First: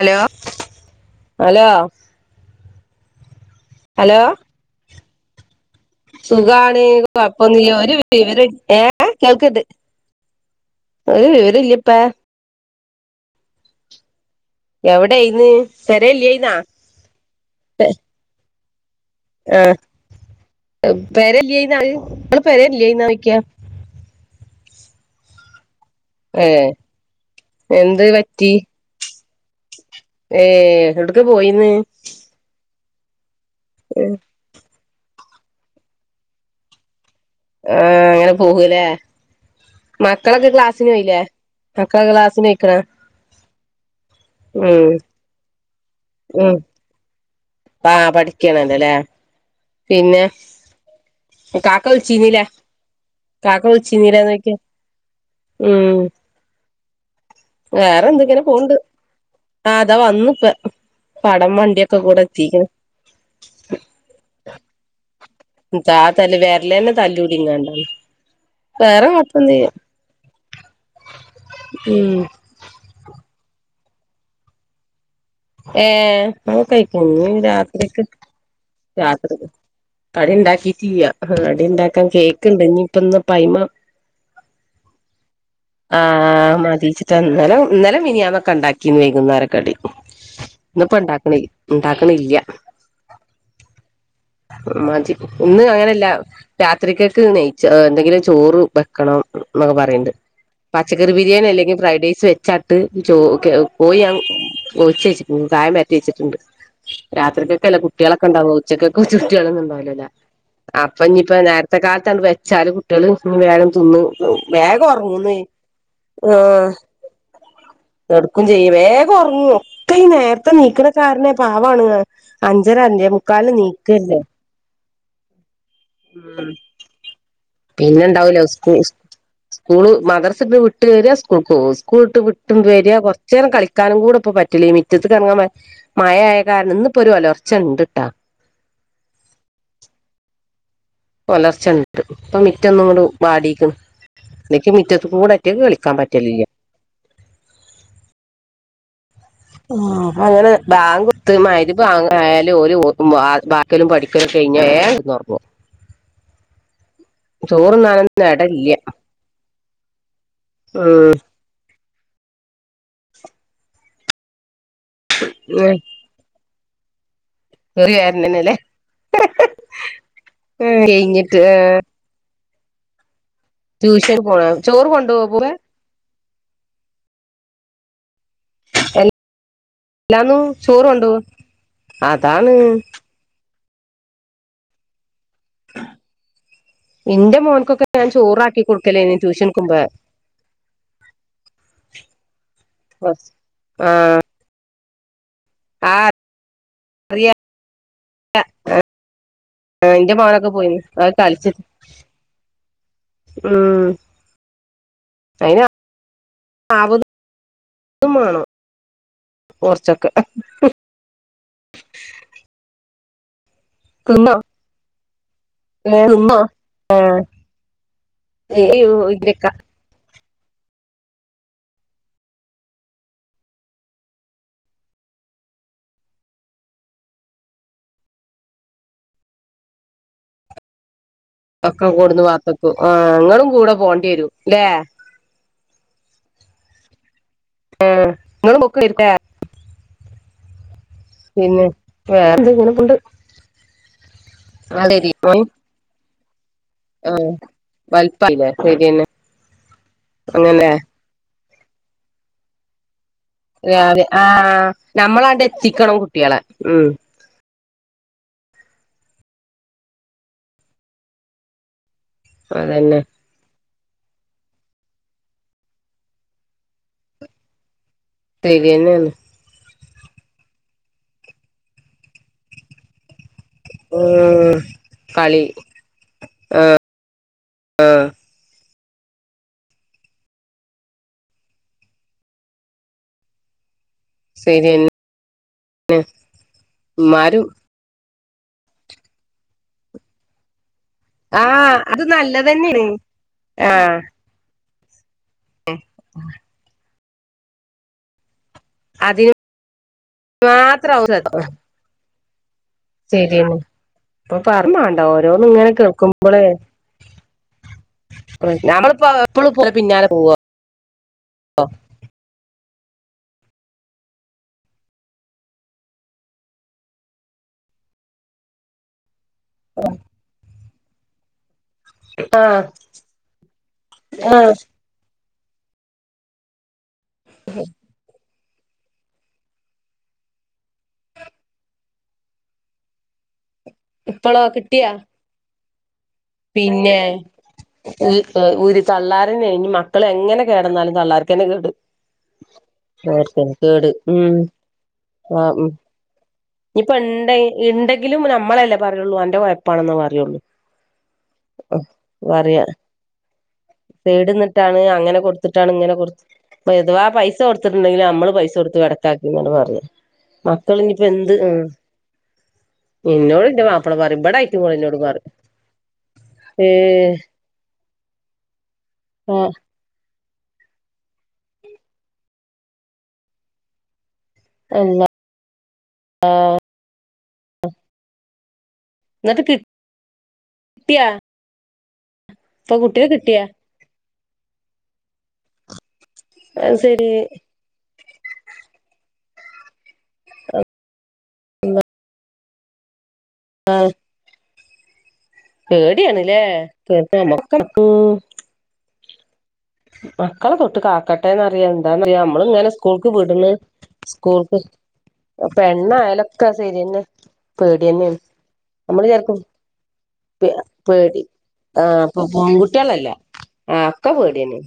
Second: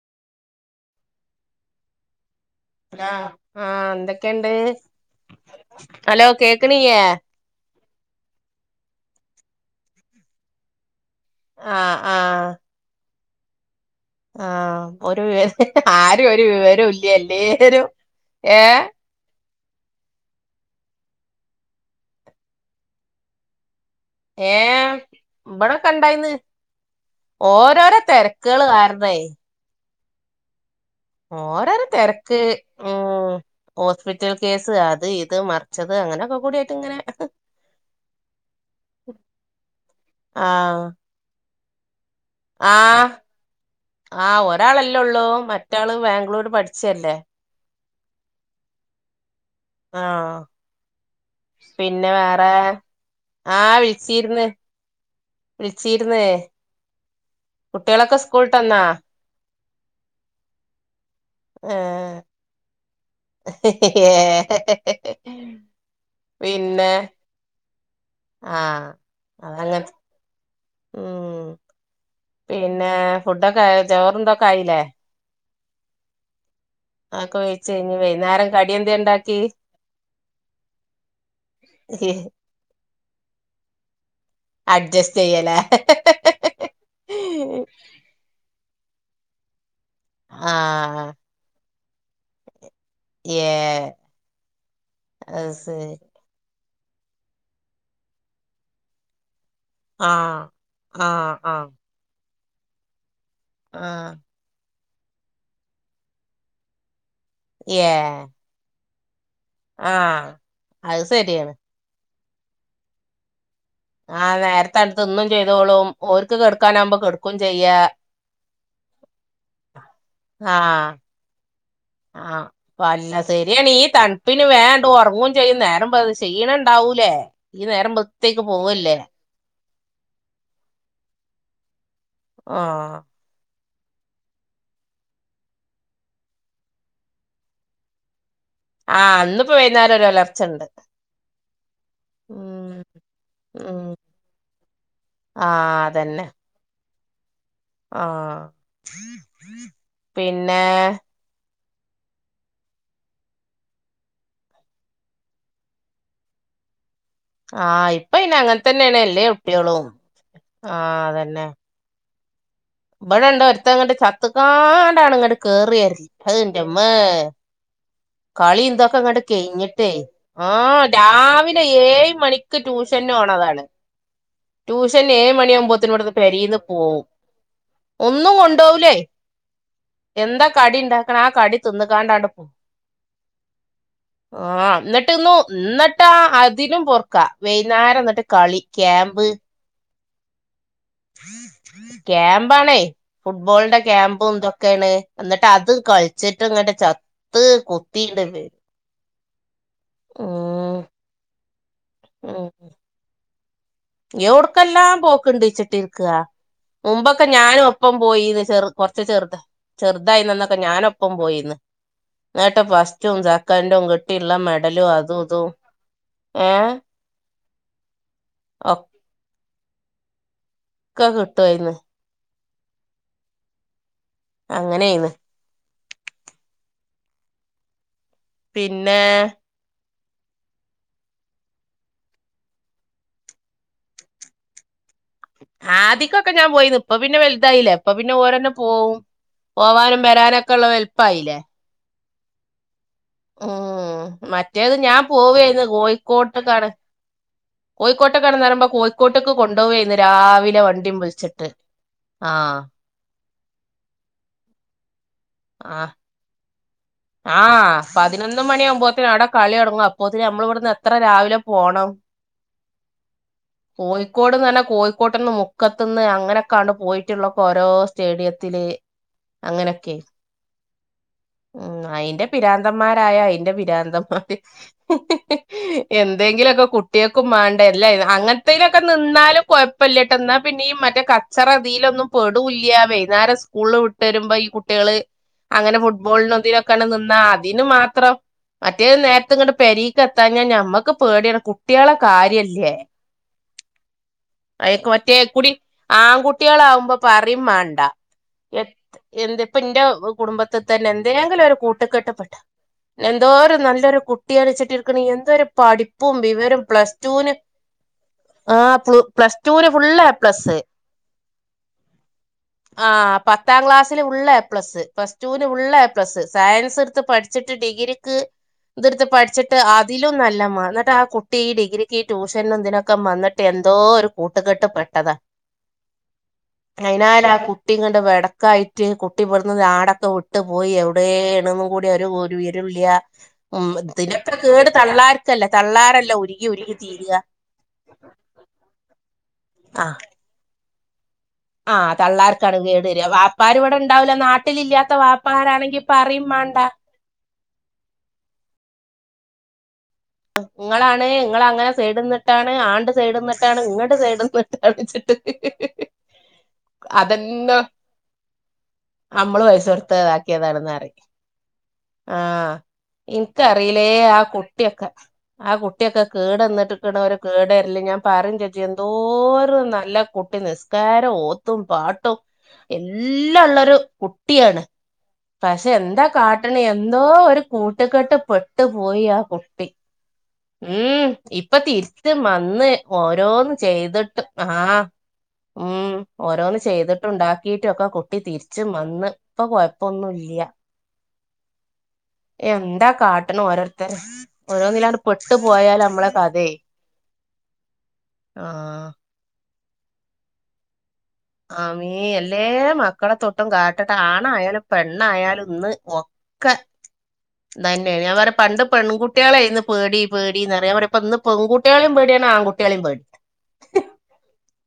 Hello hello hello ആഹ് hello എന്തക്കെണ്ട് സുഖാണ് ഒര് വിവരോ ഏ കേൾക്കിണ്ട് ഒര് വിവര ഇല്ലപ്പ ആഹ് ആഹ് ഒര് എവിടെയിന്ന് വിവര ആരു ഒര് പെരയില്ലേന്നാ വിവരോ ഇല്ല എല്ലേരും ഏ ആഹ് [unintelligible] ഏഹ് ഇബടക്ക ഇണ്ടായ്ന്ന് ഏ ഓരോരോ എന്ത് തെരക്കെള് കാർണേ ഏഹ് എടു ഓരോരോ തെര്ക്ക് ഉം ഹോസ്പിറ്റൽ കേസ് അത് ഇത് മർച്ചത് അങ്ങനൊയൊക്ക കൂടെയിട്ട് ഇങ്ങനെ ആഹ് അങ്ങനെ പോകുല്ലേ ആ മക്കളൊക്കെ ക്ലാസിന് പോയ്ല്ലേ മക്കളൊക്കെ ക്ലാസ് ആഹ് ആഹ് ഉം ഒരാളല്ലേള്ളൂ മറ്റള് ബാഗ്ലൂര് പഠിച്ചല്ലേ ആഹ് പഠിക്കണല്ലല്ലേ ആഹ് കാക്ക പിന്നെ വിളിച്ചീന്നില്ലേ വേറെ കാക്ക ആഹ് വിളിച്ചീന്നില്ലേന്ന് വിൾച്ചിര്ന്ന് ചോയ്ക്കാ വിൾച്ചിര്ന്ന് വേറെ എന്ത് ഇങ്ങനെ പോവ്ണ്ട് ആഹ് ഇതാ വന്ന് ഇപ്പ പടം ഏ വണ്ടിയൊക്ക കൂടെ എത്തിക്ക്‌ണ് ഏ തല്ല് പിന്നെ വെര്ലെന്നെ തല്ലൂടിങ്ങാണ്ട് ആണ് ആഹ് വേറെ [unintelligible] അതങ്ങനെ ഉം ഉം പിന്നെ ഫുഡൊക്ക ആയോ ചോറ് തൊക്കെ ആയിലേ ഏഹ് അതൊക്കെ ആയിക്ക്ണ് അതൊക്കെ ഇഞ്ഞ് വെയിച്ച് കഴിഞ്ഞ് രാത്രിക്ക് വൈന്നേരം കടി എന്തേ ഉണ്ടാക്കി രാത്രിക്കക്ക് കടി ഇണ്ടാക്കീട്ടില്ല കടിണ്ടാക്കാന് കേക്ക്ണ്ട് ഇഞ്ഞ്പ്പ ഇന്ന്പ്പ അയ്മ്മെ അഡ്ജസ്റ്റ് ചെയ്യലേ ആഹ് മതീച്ചിട്ടാണ് ഇന്നലെ ഇന്നലെം മിനിയാന്നൊക്കെ ഇണ്ടാക്കി ക്കീന്ന് വൈകുന്നേര കടി ഇന്നിപ്പോ ആഹ് ഇണ്ടാ ഇണ്ടാക്ക്ണ്ല്ല്യ യേ മതി ഇന്ന് അങ്ങനെല്ല രാത്രികക്ക് നെയിച്ചോ എന്തെങ്കിലും ചോറ് വെക്കണം ന്നൊക്കെപറയ്ണ്ട് ആഹ് പച്ചക്കറി ആഹ് ബിരിയാണി ആഹ് അല്ലെങ്കി ഫ്രൈഡ് റൈസ് വെച്ചാ ട്ട് ചോ കെ കോഴി ആഹ് ഞാന് കായം പെരട്ടി വെച്ചിട്ടുണ്ട് രാത്രികക്കല്ലേ ഏ കുട്ട്യാളെക്കണ്ടാവ ഉച്ചകക്ക് കുട്ട്യാളൊന്നും ണ്ടാവൂല്ലല്ലോ ആഹ് അത് അപ്പ ഇഞ്ഞ്പ്പ ശരിയാണ് നേ ർത്തെ കാല്ത്തങ്ങ് വെച്ചാലും കുട്ട്യാള് വേഗം തിന്ന് ആ വേഗം നേരത്തണ്ട് തിന്നും ഒറങ്ങൂന്ന് ചെയ്തോളും ഓര്ക്ക് ആഹ് കെടക്കാനാവുമ്പോ കെടക്കും ചെയ്യാ കെടുക്കും ചെയ്യും വേഗം ഒറങ്ങും ഇപ്പ ഈ നേരത്തെ നീക്ണ ആഹ് കാര്നെ പാവാണ് ആഹ് അഞ്ചെര അല്ല അഞ്ചേമുക്കാല്ന് നീ ശരിയാണ് ഈ തണ്പ്പിന് വേണ്ടൊറങ്ങും ചെയ്യും നേരം വെള്ത്താ ഉം ക്ഷീണണ്ടാവൂലെ ഈ നേരം പിന്നെണ്ടാവൂല വെള്ത്തേയ്ക്ക് സ്കൂ പോവല്ലേ സ്കൂള് മദ്രസ്ട്ട് വ്ട്ടെര സ്കൂൾക്കോവ സ്ക്കൂള്ങ്ങട്ട് വ്ട്ടെര ആഹ് കൊർ ച്ചേരം കളിക്കാനും കൂടെ ഇപ്പൊ പറ്റില്ല ഈ മിറ്റത്ത്ക്കെറങ്ങാന് മഴയായ കാരണം ഇന്ന് പ്പൊരു ഒലർച്ചണ്ട്ട്ടാ ആഹ് ഇന്നിപ്പം വൈന്നാരം ഒരു ഒലർച്ചണ്ട് ഒലർച്ചണ്ട് ഇപ്പം ഉം മിറ്റൊന്ന്ങ്ങട്ട് വാടീക്ക്ണ് ഉം നിക്ക് മുറ്റതുകൂടെ ഇറ്റങ്ങക്ക് ആഹ് കളിക്കാ അതന്നെ പറ്റലില്ല്യ ആഹ് ആഹ് അങ്ങനെ പിന്നെ ബാങ്കൊ ട്ത്ത് മഗ് രിബാങ്കായാല് ഓല് ഓതും വായിക്കലും പഠിക്കലും കയിഞാല് വേം കെടന്നൊറൊങ്ങും ഉ ആഹ് ഇപ്പന്നെ അങ്ങനെ തന്നേണ് എല്ലേ കുട്ട്യോളും ആഹ് ഉം അതെന്നെ ഇബടെണ്ടൊരുത്തൻ ങ്ങട്ട് ചത്ത്ങ്ങാണ്ടാണ് ങ്ങട്ട് കേറിവരല് ആഹ് ന്റെ മ്മേ കേറി വെര് കളിം ഇതൊക്കെ ങ്ങട്ട് കയിഞ്ഞിട്ടേ ആഹ് കഴിഞ്ഞിട്ട് രാവിലെ ഏഴ് മണി ക്ക് ട്യൂഷന് പോണതാണ് ട്യൂഷന് പോവെ ട്യൂഷൻ ചോറ്കൊണ്ടോവോ ഏഴ് പോവേ [unintelligible] പെരീന്ന് പോവും ഒന്നും കൊ ണ്ടോവൂലേ എല്ലാന്നും എന്താ കടി ഇണ്ടാക്ക്ണെ ആ കടി തിന്നുകാണ്ടാണ്ട് പോ ഉം ആഹ് ന്ന്ട്ട് ഒന്നു ഇന്ന്ട്ടാ അ തിനും പൊർക്കാ ഇന്റെ മോൻക്കൊക്കെ വൈന്നാരം ഞാൻ ന്ന്ട്ട് കളി ചോറാക്കി കൊടുക്കലേനി ക്യാമ്പ് ട്യൂഷൻക്കുമ്പോ ക്യാമ്പാണേ ഫുട്ബോളിന്റെ ക്യാമ്പും ഇതൊക്കേണ് എന്നിട്ട് അത് കളിച്ചിട്ട്ങ്ങട്ട് ചത്ത്കുത്ത ന്റെ മോനൊക്കെ ഉം പോയിനിം അത് കളിച്ചിട്ട് ഉം എവുട്ക്കെല്ലാം അയിന് പോക്ക്ണ്ട്ച്ചിട്ടിരിക്കാ ആവതും മുമ്പൊക്കെ ഞാനും ഒപ്പം പോയിന്ന് വേണം ചെറു കൊറച്ച് ചെറുത കൊറച്ചൊക്കെ ചെറുതായിന്നന്ന് ന്നിട്ട് ഞാനൊപ്പം പോയിന്ന് ന്നെട്ട് ഫസ്റ്റും സെ ക്കന്റും തിന്നോ കിട്ടിള്ള മെഡലും അതും ഇതും ഏഹ് ഏഹ് ഒക്കെ [unintelligible] ഒക്കെ കിട്ടായിര്ന്ന് അങ്ങനെയ്ന്ന് പിന്നെ ഒക്കെ കൊണ്ടന്ന് പത്തെക്കും ആഹ് ങ്ങളും കൂടെ പോണ്ടിരുംല്ലേ ആദിക്കൊക്കെ ഞാൻ പോയിന്ന് ഇപ്പ പിന്നെ വലുതായിലെ ഇപ്പ പിന്നെ ഓരോന്നെ ഇങ്ങളും പോവും പൊക്കല്ലേ പോവാനും വരാനൊക്കെള്ള വെൽപയിലെ പിന്നെ വേറെന്ത ഇങ്ങനെ പോവ്ണ്ട് ഉം മറ്റേത് ഞാൻ മോൻ പോവായിരുന്നു കോഴിക്കോട്ട്ക്കാണ്. ആ കോഴിക്കോട്ടക്കണെന്ന് വലിപ്പായില്ലേ പറയുമ്പോ ശരിയെന്നെ കോഴിക്കോട്ടേക്ക് കൊണ്ടുപോയിന്ന് രാവിലെ അങ്ങനെ വണ്ടിയും വിളിച്ചിട്ട്. ആഹ്. രാവിലെ ആ നമ്മളണ്ട് ആഹ് എത്തിക്കണം കുട്ടികളെ ഉം ആഹ് പതിനൊന്ന് മണിയാകുമ്പോത്തേന് അവിടെ കളി തൊടങ്ങും അപ്പോത്തിന് നമ്മള് ഇവിടുന്ന് എത്ര രാവിലെ പോണം. അതന്നെ. കോഴിക്കോട്ന്ന് പർഞ്ഞാ കോഴിക്കോട്ട നിന്ന് മുക്കത്ത് നിന്ന് അങ്ങനെയൊക്കണ് പോയിട്ടുള്ളൊക്കെ ഓരോ. സ്റ്റേഡിയത്തില് ശരിയെന്നെയാണ് അങ്ങനെയൊക്കെയ് ഉം അയിന്റെ പിരാന്തന്മാരായ അയിന്റെ. പിരാന്തന്മാര് ഉം കളി എന്തെങ്കിലൊക്കെ കു കുട്ടിയാക്കും വേണ്ട എല്ല അങ്ങനത്തേലൊക്കെ നിന്നാലും കുഴപ്പമില്ലട്ട എന്നാൽ പിന്നെ ഈ മറ്റേ ക ച്ചറ ഇതിലൊന്നും പെടൂല്ല വൈകുന്നേരം സ്കൂള് വിട്ട് വരുമ്പോ ഈ ശരിയെന്നെ കുട്ടികള്. അങ്ങനെ ഫുട്ബോളിനും ഇതിലൊക്കെയാണ് നിന്ന മ്മാരും അതിന് മാത്രം. മറ്റേത് നേരത്തെ ഇങ്ങ് പെരീക്കെത്താഞ്ഞാ ഞമ്മക്ക്. പേടിയാണ് ആഹ് കുട്ട്യാളെ അത് കാര്യല്ലേ. നല്ലതന്നെണ് ആഹ് അയൊക്കെ മറ്റേക്കുടി ആൺകുട്ടികളാവുമ്പോ പറയും വേണ്ട. എ അതിന് എന്ത് ഇപ്പ ഇന്റെ കുടുംബത്തിൽ തന്നെ മാത്രാവും എന്തെങ്കിലും ഒരു കൂട്ട് കെട്ട്പ്പെട്ട എന്തോരു ശരിയെന്നെ നല്ലൊരു ഇപ്പൊ പറയും മാണ്ട കുട്ടിയണിച്ചിട്ടിരിക്കണ ഓരോന്ന് എന്തൊരു ഇങ്ങനെ പഠിപ്പും കേൾക്കുമ്പളേ വിവരം പ്ലസ് ടുന്. ആ് നമ്മളിപ്പോ പ്ലസ് എപ്പളും ടൂന് പോലെ ഫുുള്ള് പിന്നാലെ എ പ്ലസ്. ആഹ് പത്താം ക്ലാസ്സില് full A plus. Plus two ന് ഫുള്ള് എ പ്ലസ്സ് സയൻസ് എടുത്ത് പഠിച്ചിട്ട് ഡിഗ്രിക്ക് ഇത്ടുത്ത് പഠ ച്ചിട്ട് അതിലും നല്ലമ്മ എന്നിട്ട് ആ കുട്ടി ഈ ഡി ഡിഗ്രിക്ക് ഈ പോവും ട്യൂഷനും ആഹ് ഇതിനൊക്കെ മന്നിട്ട് എന്തോ ഒരു ആഹ് കൂട്ടുകെട്ട് പെട്ടതാ. അയ്നാലെ ആ കുട്ടി ഇങ്ങട്ട് വടക്കായിട്ട് കുട്ടി ഇവടന്ന് നാ ടൊക്കെ വിട്ട് പോയി എവിടെണെന്നും കൂടി ഒരു വിവരല്യ ഉം ഇതിന്റെ ഒക്കെ ഇപ്പളോ കേട് കിട്ടിയാ തള്ളാർക്കല്ലേ തള്ളാരല്ലേ ഓരീ പിന്നെ ഒരു തള്ളാരന്നെ ഇഞ്ഞി ആഹ് മക്കൾ എങ്ങനെ കേടന്നാലും തള്ളാർ ആഹ് തള്ളാർക്കാണ് കേട് വര വാപ്പാർ ഓർക്കന്നെ ഇവിടെ കേട് ഉണ്ടാവൂല്ല ഉം നാട്ടില് ഇല്ലാത്ത വാപ്പാാരാണെങ്കി പറയും മാണ്ട. ഇപ്പ ഉണ്ട ഉണ്ടെങ്കിലും നമ്മളല്ലേ പറയുള്ളൂ അന്റെ കുഴപ്പാണെന്നെന്ന പറയുള്ളൂ. നിങ്ങളാണ് നിങ്ങള അങ്ങനെ സൈഡിന്നിട്ടാണ് പറയാ ആന്റെ സൈഡിന്നിട്ടാണ് ഇങ്ങട് സൈഡിന്നിട്ടാണ് സൈഡ്ന്നിട്ടാണ് ചിട്ട്. ഇപ്പൊ എഥവാ പൈസ കൊടുത്തിട്ടുണ്ടെങ്കിലിൽ നമ്മള് പൈസ കൊടുത്ത് വെടക്കാക്കി നമ്മള് എന്നാണ് പൈസ പറയാ കൊടുത്ത് ഇതാക്കിയതാണെന്ന് പറയും മക്കളിനിയിപ്പോ എന്ത് ഉം ആഹ് ഇന്നോട് ഇന്റെ ഇനിക്കറിയില്ലേ മാപ്പള ആ പറയും ഇബടായിട്ടും ഓള് കുട്ടിയൊക്കെ. ഇന്നോട് പറയും ആ കുട്ടിയൊക്കെ ഏഹ് കേട്ന്നിട്ട്ക്കണോര് കേടരില്ലല് ഞാൻ പറഞ്ഞ് ഇജ്ജ് ആഹ് എന്തോരം നല്ല കുട്ടി നിസ് ക്കാര ഓത്തും പാട്ടും എല്ലാം ഉള്ളൊരു കുട്ടിയാണ്. അല്ല. പക്ഷെ എന്താ കാട്ടണി എന്തോ ഒരു കൂട്ടുകെട്ട് പെട്ടു പോയി ആ എന്നിട്ട് കുട്ടി. കിട്ടിയാ ഉം ഇപ്പൊ തിരിച്ച് വന്ന് ഇപ്പൊ കുട്ടിനെ കിട്ടിയാ ഓരോന്ന്. ചെയ്തിട്ട് ആഹ് ഉം ഓരോന്ന് അത് ചെയ്തിട്ട് ശരി ഉണ്ടാക്കി. റ്റൊക്കെ കുട്ടി തിരിച്ച് വന്ന് ഇപ്പൊ കൊയപ്പൊന്നുല്ല. എന്താ കാട്ട ട്ടണ്ണ് ഓരോരുത്തര് ഓരോന്നിലാണ്ട് പെട്ടു പോയാല് നമ്മളെ പേടിയാണ്ല്ലേ കഥയേ നമുക്ക് ഉം ആഹ് മക്കളെ തൊട്ട് കാക്കട്ട ട്ടേന്നറിയാ ആമീ എന്താ പറയാ എല്ലേ നമ്മളിങ്ങനെ സ്കൂൾക്ക് മക്കളെ തൊട്ടും വിട്ന്ന് കാട്ടട്ടെ സ്കൂൾക്ക് ആണായാലും പെണ്ണായാലും പെണ്ണായാല ക്ക സീനില്ലേ തന്നെയാണ് ഞാൻ പറയാ പണ്ട് പെൺകുട്ടികളായിന്ന് പേടി പേ പേടിന്ന്റയ ഇന്ന്പ്പ ഇന്ന് പേടി പെൺ ആഹ് അപ്പൊ പെൺകുട്ടികളല്ല ആഹ് ഒക്കെ പേടിന്ന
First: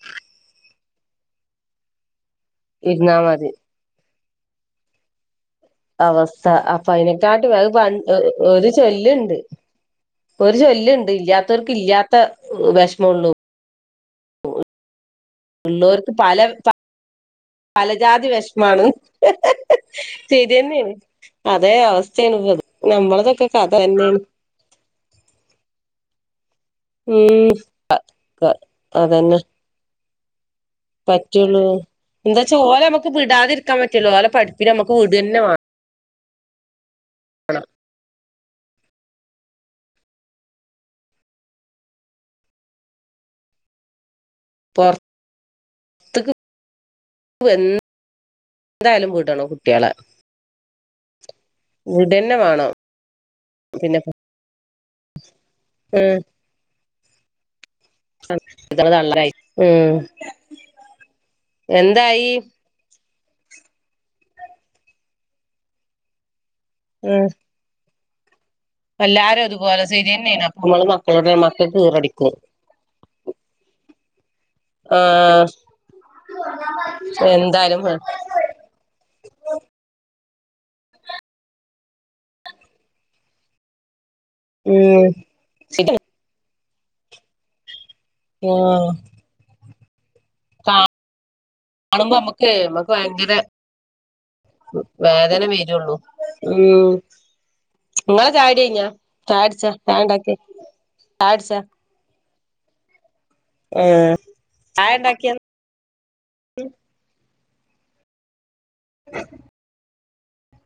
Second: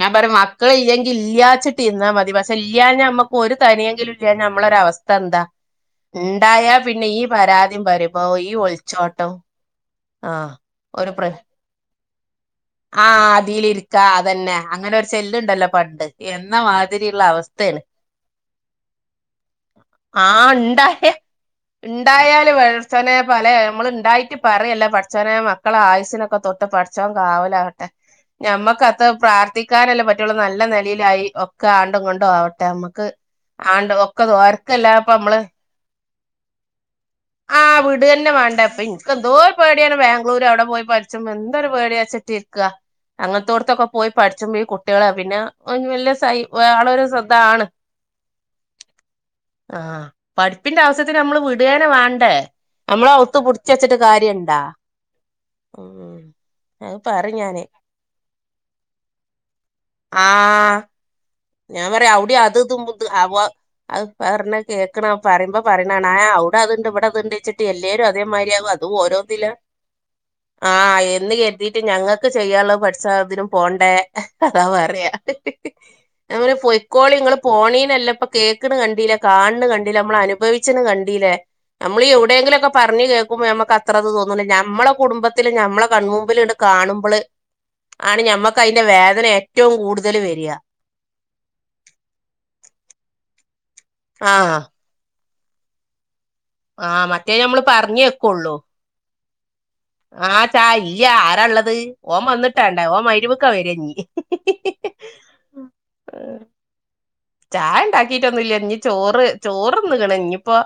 ഞാൻ പറയും മക്കള ഇല്ലെങ്കിൽ ഇല്ലാച്ചിട്ട് ഇരുന്നാ മതി പക്ഷെ ഇല്ലാഞ്ഞ ഇരുന്നാ നമ്മുക്ക് മതി ഒരു തരിയെങ്കിലും ല്ലാഞ്ഞ നമ്മളൊരവസ്ഥ എന്താ അവസ്ഥ ഇണ്ടായാ പിന്നെ ഈ അപ്പയ്നക്കാട്ടി ആഹ് പരാതിയും പണ്ട് പരിഭവോം ഈ ഒരു ഒളിച്ചോട്ടോം ചൊല്ലുണ്ട് ആഹ് ഒരു ചൊല്ലുണ്ട് ഒരു പ്ര ഇല്ലാത്തവർക്ക് ഇല്ലാത്ത വേ ആഹ് അതിലിരിത്ത അതന്നെ അങ്ങനൊ ചെല്ലുണ്ടല്ലോ പണ്ട് ഉള്ളവർക്ക് എന്ന മാതിരിയുള്ള അവസ്ഥാണ് ജ്ജാതി വെഷ്മാണ് ആഹ് ഇണ്ടായ അവസ്ഥയാണ് ഇണ്ടായാല് ഇപ്പത് പടച്ചോച്ചനെ പല നമ്മളതൊക്കെ കഥ നമ്മള് തന്നെയാണ് ഇണ്ടായിട്ട് പറയല്ലേ പടച്ചോനെ മക്കളെ ആയുസിനൊക്കെ തൊട്ട് പ ച്ചോൻ ഉം കാവലാവട്ടെ ഞമ്മക്കത് അതന്നെ പ്രാർത്ഥിക്കാനല്ലേ പറ്റുള്ള നല്ല നെ ലായി പറ്റുള്ളൂ ഒക്കെ ആണ്ടും കൊണ്ടും എന്താച്ചാ ആവട്ടെ ഓലെ നമ്മുക്ക് നമുക്ക് വിടാതിരിക്കാൻ ആണ്ട പറ്റുള്ളൂ ക്ക ഓലെ പഠിപ്പിന് ദോയർക്കല്ലെ നമുക്ക് അപ്പ അമ്മള് വിടന്നെ വേണം ആഹ് വീടന്നെ വേണ്ടപ്പെ എന്തോരു പേടിയാണ് ബാംഗ്ലൂര് അവിടെ പോയി പഠിച്ച എന്തോരു പേടിയാച്ചിട്ടിരിക്ക അങ്ങൻത്തോട് അങ്ങനത്തെോടത്തൊക്കെ പോയി പഠിച്ചമ്പീ കുട്ടികളെ പിന്നെ വലിയ സൈ ആളൊരു സ [unintelligible] എന്തായാലും വിടണോം ആഹ് പഠിപ്പിന്റെ ആവശ്യത്തിന് നമ്മള് വി കുടിയേന വേണ്ടേ വിടന്നെ വേണം നമ്മള് ഒത്ത് പുടിച്ചെച്ചിട്ട് പിന്നെ കാര്യണ്ടാ ഉം അത് പറേം ഞാന് [unintelligible] ആഹ് ഉം ഞാൻ പറയാ എന്തായി ഔടി അത് ഇത് അത് [unintelligible] പറഞ്ഞ കേക്കണ പറയുമ്പോ പറയണ ഇവിടെ അത്ണ്ട് ഇവടെ ഉം ഇത്ണ്ട്ച്ച്ട്ട് എല്ലാരും അതേ മാരിയാവോ എല്ലാരും ഓരോത്തില് അതുപോലെ ശരിയന്നെയാണ് അപ്പൊ നമ്മള് ആഹ് മക്കളോട് എന്ന് മക്കൾക്ക് കരുതിട്ട് ഞങ്ങൾക്ക് ഈറടിക്കും ചെയ്യാന്ള്ളത് പഠ [unintelligible] തിനും പോണ്ടേ അതാ ആ പറയാ ഞാൻ പറയിം പോയിക്കോളി ഇങ്ങള് എന്തായാലും പോണേനല്ലപ്പ കേക്കണ കണ്ടീലേ കാണണ കണ്ടീലേ നമ്മള അനുഭവിച്ചണ കണ്ടീലേ നമ്മളീ എവിടേങ്കിലൊക്കെ പറഞ് കേക്കുമ്പോ നമ്മക്ക് അത്രത് തോന്നൂല ഞമ്മളെ ഉം കുടുംബത്തില് ഞ്ഞമ്മളെ ശരിയാണ് കൺമുമ്പിലിണ്ട് കാണുമ്പള് ആണ് ഞമ്മക്ക് അയിന്റെ വേദന ഏറ്റവും കൂടുതലവര കാണുമ്പൊ നമ്മക്ക് നമുക്ക് ഭയങ്കര ആഹ് വേദന വരുള്ളൂ ഉം ആഹ് മറ്റേ നമ്മള് പറഞ്ഞെക്കുള്ളൂ ചായട്ച്ച ആഹ് ചാ ഇല്ല ആരള്ളത് ഓം വന്നിട്ടാണ്ട ഓ മരിബി ആഹ് ചായണ്ടാക്കി ചായണ്ടാക്കിട്ടൊന്നുല്ല ഇഞ് ചോറ് ചോറ്ന്ന്ക്ക്ണ് ഇഞ്ഞിപ്പോ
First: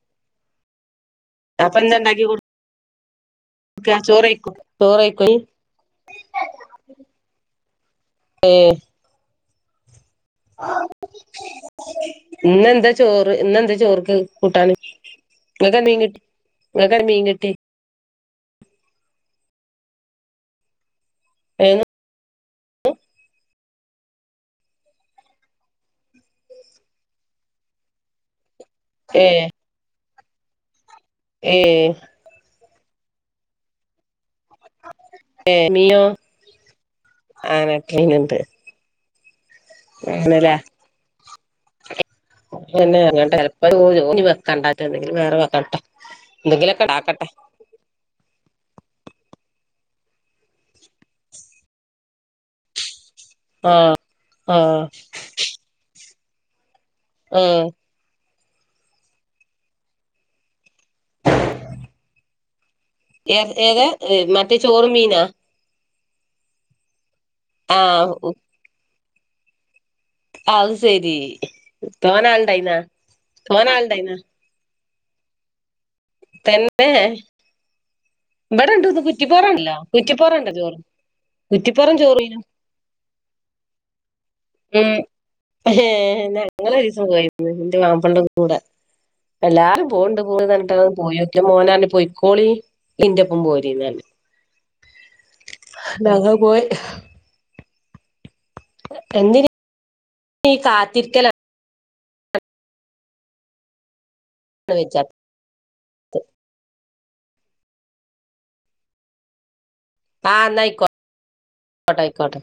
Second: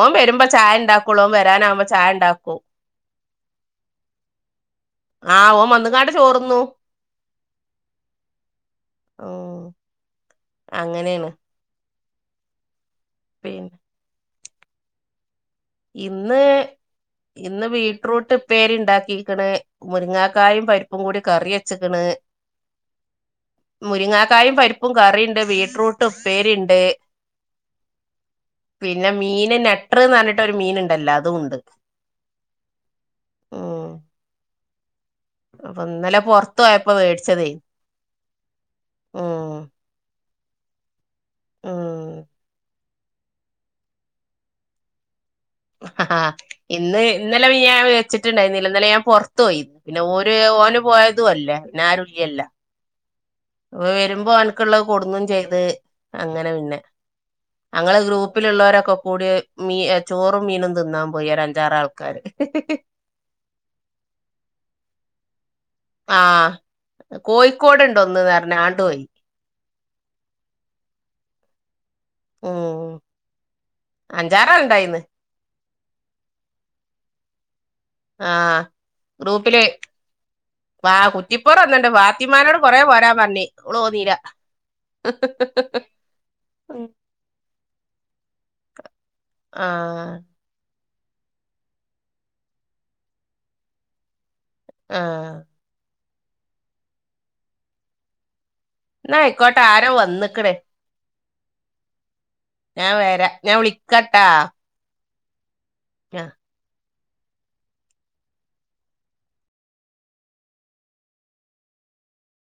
ഓം വരുമ്പോ ചായണ്ടാ ക്കുളം അപ്പൊ വരാനാവുമ്പോ എന്താ ഉണ്ടാക്കി ചായണ്ടാക്കും കൊടുക്ക ചോറ് കഴിക്കോ ചോറ് കഴിക്കോ ആഹ് ഓൻ വന്ന്ങ്ങാണ്ട് ചോറ്ന്നു ഏഹ് ഓഹ് അങ്ങനെണ് ഇന്നെന്താ ചോറ് പിന്നെ ഇന്നെന്താ ചോറ്ക്ക് കൂട്ടാണ് ഇന്ന് കിട്ടി ഇന്ന് വീട്രൂട്ട് ഇപ്പേരിണ്ടാക്കിക്ക്ണ് മുരിങ്ങാക്കായും പരി പ്പും കൂടി ഏ കറിച്ച്ക്കണ് മുരിങ്ങാക്കായും പരിപ്പും കറിണ്ട് ബീട്രൂട്ട് ഉപ്പേരിണ്ട് പിന്നെ ഏ മീന് നെട്ട്രന്നർഞ്ഞിട്ടൊരു മീന്ണ്ടല്ലോ അതു ഏ ഉണ്ട് ഉം ഏ അപ്പൊ മീനോ ഇന്നലെ പൊറത്തോയപ്പോ വേടിച്ചതേനി ഉം ഇന്നലെ ഉം പിന്നെ വേണ്ട ചെലപ്പോ ഇഞ് വെക്കണ്ട എന്തങ്കിലും വേറെ വെ ഇന്ന് ഇന്നലെ മീ ഞാൻ വേടിച്ചിട്ടുണ്ടായിരുന്നില്ല ഇ ന്നലെ ഞാൻ വെച്ചിട്ട്ണ്ടായിരുന്നില്ല ഇന്നലെ ഞാൻ പൊർത്തോയി പിന്നെ ഓര് ഓന് പോയതും അല്ലേ പിന്നെ ആരുല്ല്യല്ല ആഹ് വരുമ്പോ ഓൻക്ക്ള്ള ആഹ് കൊടുന്നുംചെയ്ത് അങ്ങനെ പിന്നെ എഹ് ഞങ്ങളെ ഗ്രൂപ്പിലിള്ളൊരൊക്കെക്കൂടി മീ ചോറും മീനും തിന്നാൻ പോയി ഒര് അഞ്ചാറ ആൾക്കാര് ഏഹ് ഏക മറ്റേ ചോറും മീനാ അഹ് കോഴിക്കോട്ണ്ട് ആഹ് ഒന്ന്ന്നറഞ്ഞ് ആണ്ടോയി അഹ് സരി തോനാൾണ്ടായിനാ തോനാൾണ്ടായിന ഞ്ചാറാൾ ഇണ്ടായിന്ന് തന്നെ ആഹ് ഇവിടെണ്ട് ഒന്ന് കുറ്റിപൊറം ഗ്രൂപ്പില് ഇണ്ടല്ലോ കുറ്റിപൊറംണ്ട ചോറും വാ കുറ്റിപ്പുറം വന്നിണ്ട് കുറ്റിപറീം ചോറിനും ഫാത്തിമാനോട് കൊറേ പോരാപർഞ്ഞി ഓള് പോന്നീല ഉം എഹ് ഞങ്ങള ഒരീസം പോയിരന്ന് ഇൻ്റെ മാപ്പളൻ്റെകൂടെ എല്ലാരും ആഹ് പോവ്ണ്ട് പോണതറിഞ്ഞിട്ട് ഒന്ന് പോയൊക്കി ഇന്റെ മോനറിഞ് പോയിക്കോളി ഇൻ്റപ്പം പോരിന്നർഞ്ഞ് ആഹ് ഞങൾ പോയി ഇന്നാ അയിക്കോട്ടെ ആരോ വന്ന്ക്കണ് തിരിക്കല ഞാൻ വരാ ഞാൻ വിളിക്കാട്ടാ ഫുഡ്‌ കഴിച്ച ആഹ് ആഹ് ന്ന ആയിക്കോട്ടെ ആയി ക്കോട്ടെ